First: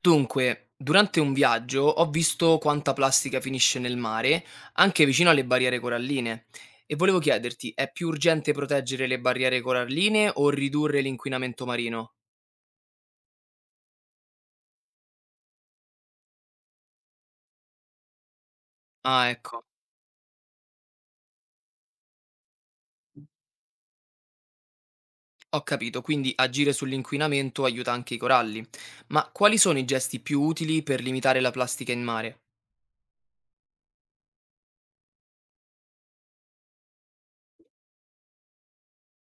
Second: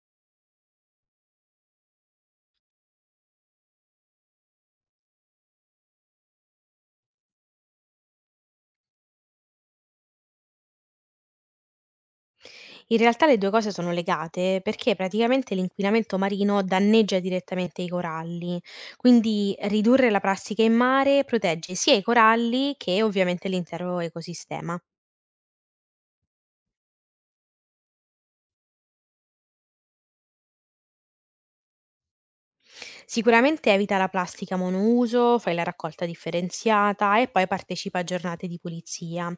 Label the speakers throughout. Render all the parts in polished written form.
Speaker 1: Dunque, durante un viaggio ho visto quanta plastica finisce nel mare, anche vicino alle barriere coralline. E volevo chiederti, è più urgente proteggere le barriere coralline o ridurre l'inquinamento marino?
Speaker 2: In realtà le 2 cose sono legate perché praticamente l'inquinamento marino danneggia direttamente i coralli,
Speaker 1: Ah,
Speaker 2: quindi
Speaker 1: ecco,
Speaker 2: ridurre la plastica in mare protegge sia i coralli che ovviamente l'intero ecosistema.
Speaker 1: ho capito, quindi agire sull'inquinamento aiuta anche i coralli. Ma quali sono i gesti più utili per limitare la plastica in mare?
Speaker 2: Sicuramente evita la plastica monouso, fai la raccolta differenziata e poi partecipa a giornate di pulizia.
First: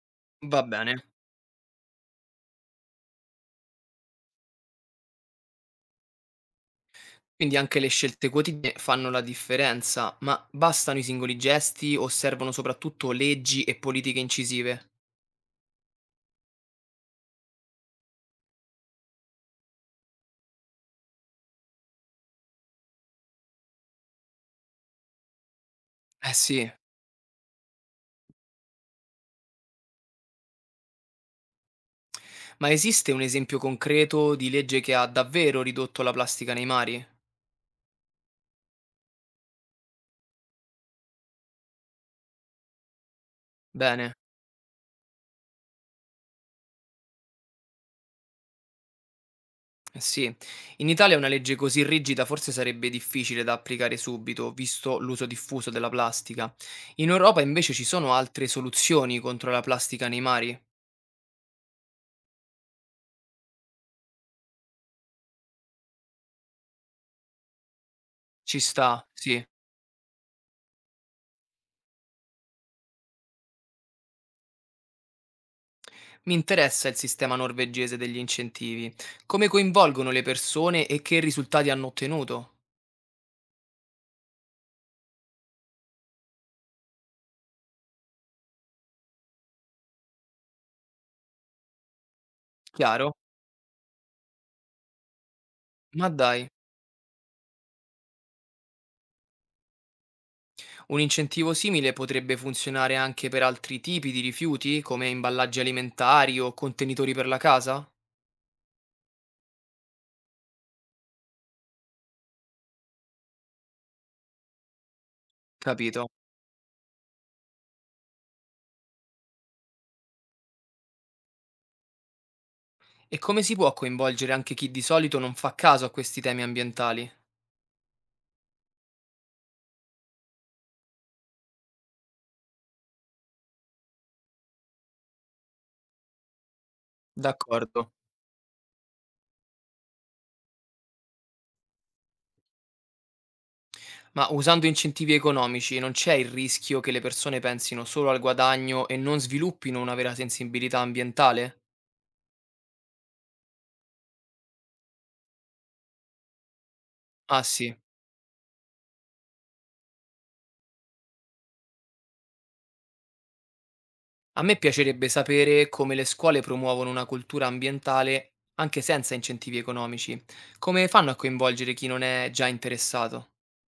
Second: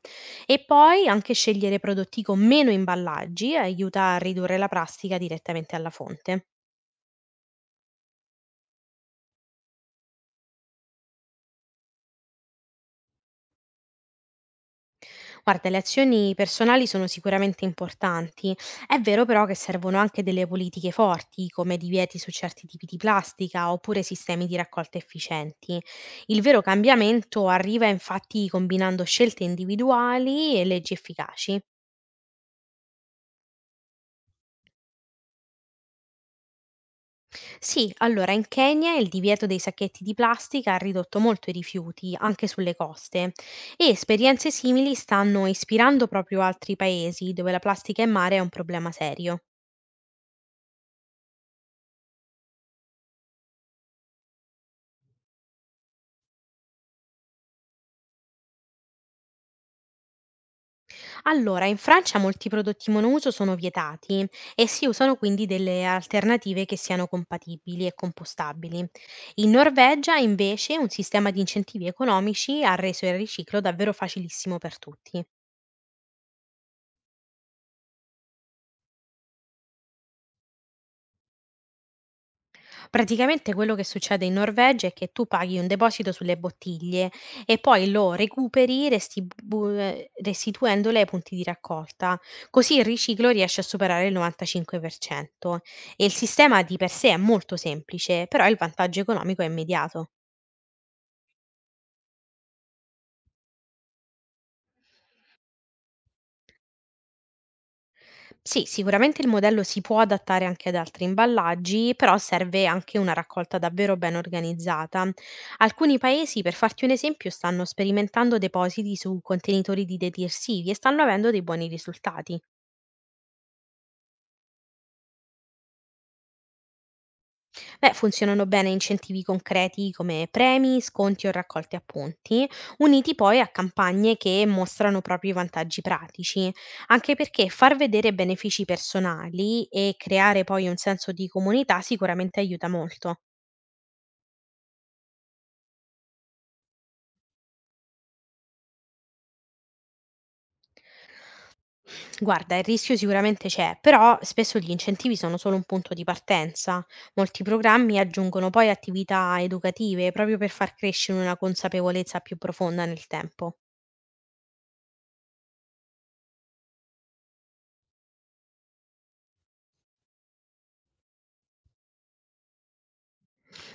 Speaker 1: Va
Speaker 2: E
Speaker 1: bene.
Speaker 2: poi anche scegliere prodotti con meno imballaggi aiuta a ridurre la plastica direttamente alla fonte.
Speaker 1: Quindi anche le scelte quotidiane fanno la differenza, ma bastano i singoli gesti o servono soprattutto leggi e politiche incisive?
Speaker 2: Guarda, le azioni personali sono sicuramente importanti. È vero però che servono anche delle politiche forti, come divieti su certi tipi di plastica oppure sistemi di raccolta efficienti.
Speaker 1: Eh
Speaker 2: Il vero
Speaker 1: sì.
Speaker 2: cambiamento arriva infatti combinando scelte individuali e leggi efficaci.
Speaker 1: Ma esiste un esempio concreto di legge che ha davvero ridotto la plastica nei mari?
Speaker 2: Sì, allora in Kenya il divieto dei sacchetti di plastica ha ridotto molto i rifiuti, anche sulle coste, e
Speaker 1: Bene,
Speaker 2: esperienze simili stanno ispirando proprio altri paesi dove la plastica in mare è un problema serio.
Speaker 1: eh sì. In Italia una legge così rigida forse sarebbe difficile da applicare subito, visto l'uso diffuso della plastica. In Europa invece ci sono altre soluzioni contro la plastica nei mari?
Speaker 2: Allora, in Francia molti prodotti monouso sono vietati e si usano quindi delle alternative che siano compatibili e
Speaker 1: Ci
Speaker 2: compostabili.
Speaker 1: sta, sì.
Speaker 2: In Norvegia, invece, un sistema di incentivi economici ha reso il riciclo davvero facilissimo per tutti.
Speaker 1: Mi interessa il sistema norvegese degli incentivi. Come coinvolgono le persone e che risultati hanno ottenuto?
Speaker 2: Praticamente quello che succede in Norvegia è che tu paghi un deposito sulle bottiglie e poi lo recuperi restituendole ai punti di raccolta. Così il
Speaker 1: Chiaro?
Speaker 2: riciclo riesce a superare il 95%. E
Speaker 1: Ma
Speaker 2: il
Speaker 1: dai.
Speaker 2: sistema di per sé è molto semplice, però il vantaggio economico è immediato.
Speaker 1: Un incentivo simile potrebbe funzionare anche per altri tipi di rifiuti, come imballaggi alimentari o contenitori per la casa?
Speaker 2: Sì, sicuramente il modello si può adattare anche ad altri imballaggi, però serve anche una raccolta davvero ben organizzata. Alcuni
Speaker 1: Capito.
Speaker 2: paesi, per farti un esempio, stanno sperimentando depositi su contenitori di detersivi e stanno avendo dei buoni risultati.
Speaker 1: E come si può coinvolgere anche chi di solito non fa caso a questi temi ambientali?
Speaker 2: Beh, funzionano bene incentivi concreti come premi, sconti o raccolte appunti, uniti poi a campagne che mostrano proprio i vantaggi pratici, anche perché far
Speaker 1: D'accordo.
Speaker 2: vedere benefici personali e creare poi un senso di comunità sicuramente aiuta molto.
Speaker 1: Ma usando incentivi economici non c'è il rischio che le persone pensino solo al guadagno e non sviluppino una vera sensibilità ambientale?
Speaker 2: Guarda, il rischio sicuramente c'è, però spesso gli incentivi sono solo un punto di partenza. Molti
Speaker 1: Ah sì.
Speaker 2: programmi aggiungono poi attività educative proprio per far crescere una consapevolezza più profonda nel tempo.
Speaker 1: A me piacerebbe sapere come le scuole promuovono una cultura ambientale anche senza incentivi economici. Come fanno a coinvolgere chi non è già interessato?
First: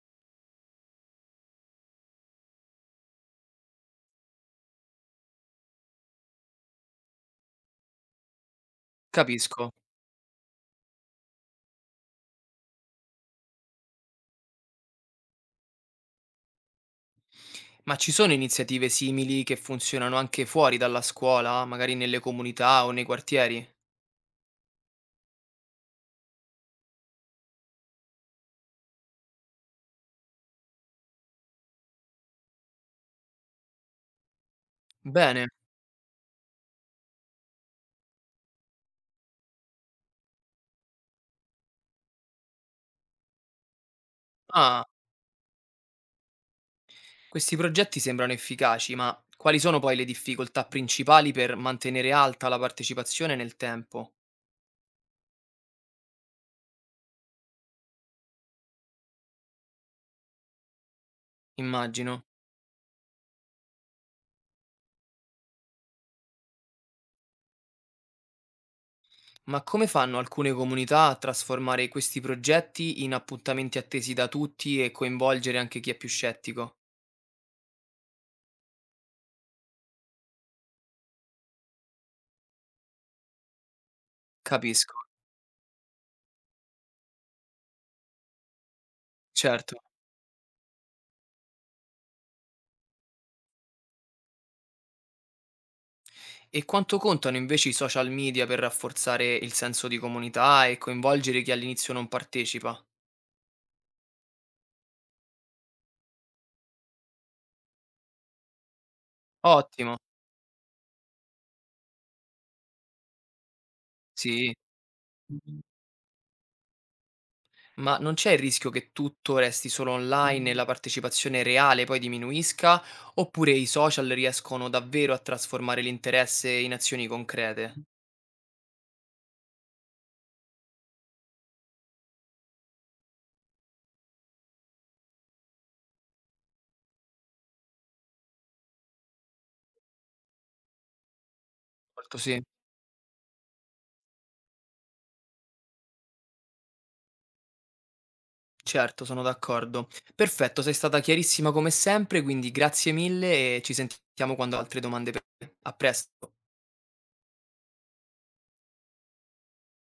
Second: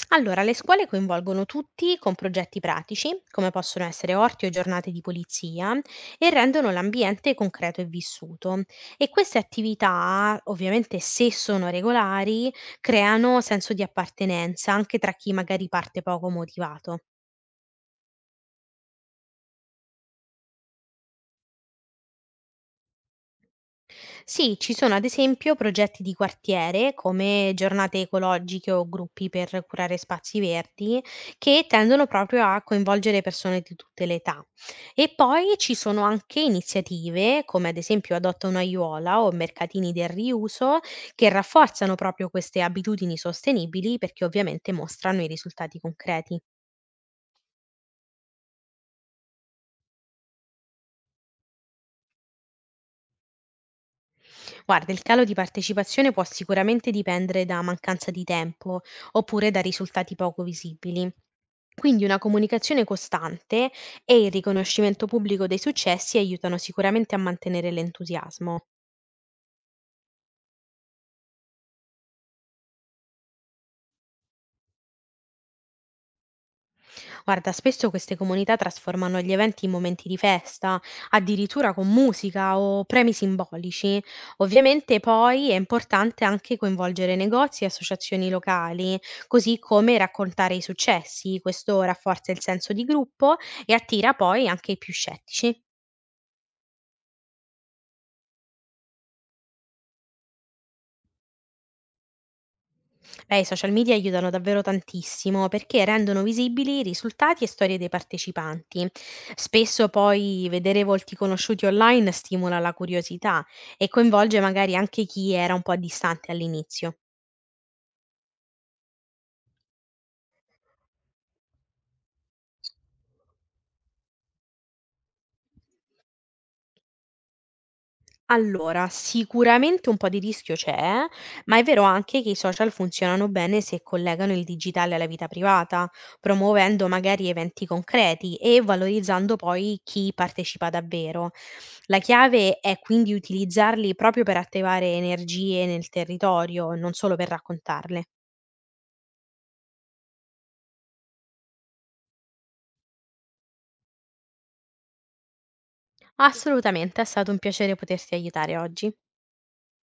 Speaker 2: Allora, le scuole coinvolgono tutti con progetti pratici, come possono essere orti o giornate di pulizia, e rendono l'ambiente concreto e vissuto. E queste
Speaker 1: Capisco.
Speaker 2: attività, ovviamente se sono regolari, creano senso di appartenenza anche tra chi magari parte poco motivato.
Speaker 1: Ma ci sono iniziative simili che funzionano anche fuori dalla scuola, magari nelle comunità o nei quartieri?
Speaker 2: Sì, ci sono ad esempio progetti di quartiere, come giornate ecologiche o gruppi per curare spazi verdi, che tendono proprio a coinvolgere persone di tutte le età. E
Speaker 1: Bene.
Speaker 2: poi ci sono anche iniziative, come ad esempio Adotta un'aiuola o mercatini del riuso, che rafforzano proprio queste abitudini sostenibili perché ovviamente
Speaker 1: Ah,
Speaker 2: mostrano i risultati concreti.
Speaker 1: questi progetti sembrano efficaci, ma quali sono poi le difficoltà principali per mantenere alta la partecipazione nel tempo?
Speaker 2: Guarda, il calo di partecipazione può sicuramente dipendere da mancanza di tempo oppure da risultati poco visibili. Quindi una
Speaker 1: Immagino.
Speaker 2: comunicazione costante e il riconoscimento pubblico dei successi aiutano sicuramente a mantenere l'entusiasmo.
Speaker 1: Ma come fanno alcune comunità a trasformare questi progetti in appuntamenti attesi da tutti e coinvolgere anche chi è più scettico?
Speaker 2: Guarda, spesso queste comunità trasformano gli eventi in momenti di festa, addirittura con musica o premi simbolici. Ovviamente
Speaker 1: Capisco,
Speaker 2: poi è importante anche coinvolgere negozi e associazioni locali, così
Speaker 1: certo.
Speaker 2: come raccontare i successi. Questo rafforza il senso di gruppo e attira poi anche i più scettici.
Speaker 1: E quanto contano invece i social media per rafforzare il senso di comunità e coinvolgere chi all'inizio non partecipa?
Speaker 2: Beh, i social media aiutano davvero tantissimo perché rendono visibili i risultati e storie dei partecipanti. Spesso
Speaker 1: Ottimo,
Speaker 2: poi vedere volti conosciuti online stimola la curiosità e coinvolge
Speaker 1: sì.
Speaker 2: magari anche chi era un po' distante all'inizio.
Speaker 1: Ma non c'è il rischio che tutto resti solo online e la partecipazione reale poi diminuisca, oppure i social riescono davvero a trasformare l'interesse in azioni concrete?
Speaker 2: Allora, sicuramente un po' di rischio c'è, ma è vero anche che i social funzionano bene se collegano il digitale alla vita privata, promuovendo magari eventi concreti e valorizzando poi chi partecipa davvero. La
Speaker 1: Molto sì.
Speaker 2: chiave è quindi utilizzarli proprio per attivare energie nel territorio, non solo per raccontarle.
Speaker 1: Certo, sono d'accordo. Perfetto, sei stata chiarissima come sempre, quindi grazie mille e ci sentiamo quando ho altre domande per te. A presto.
Speaker 2: Assolutamente, è stato un piacere poterti aiutare oggi.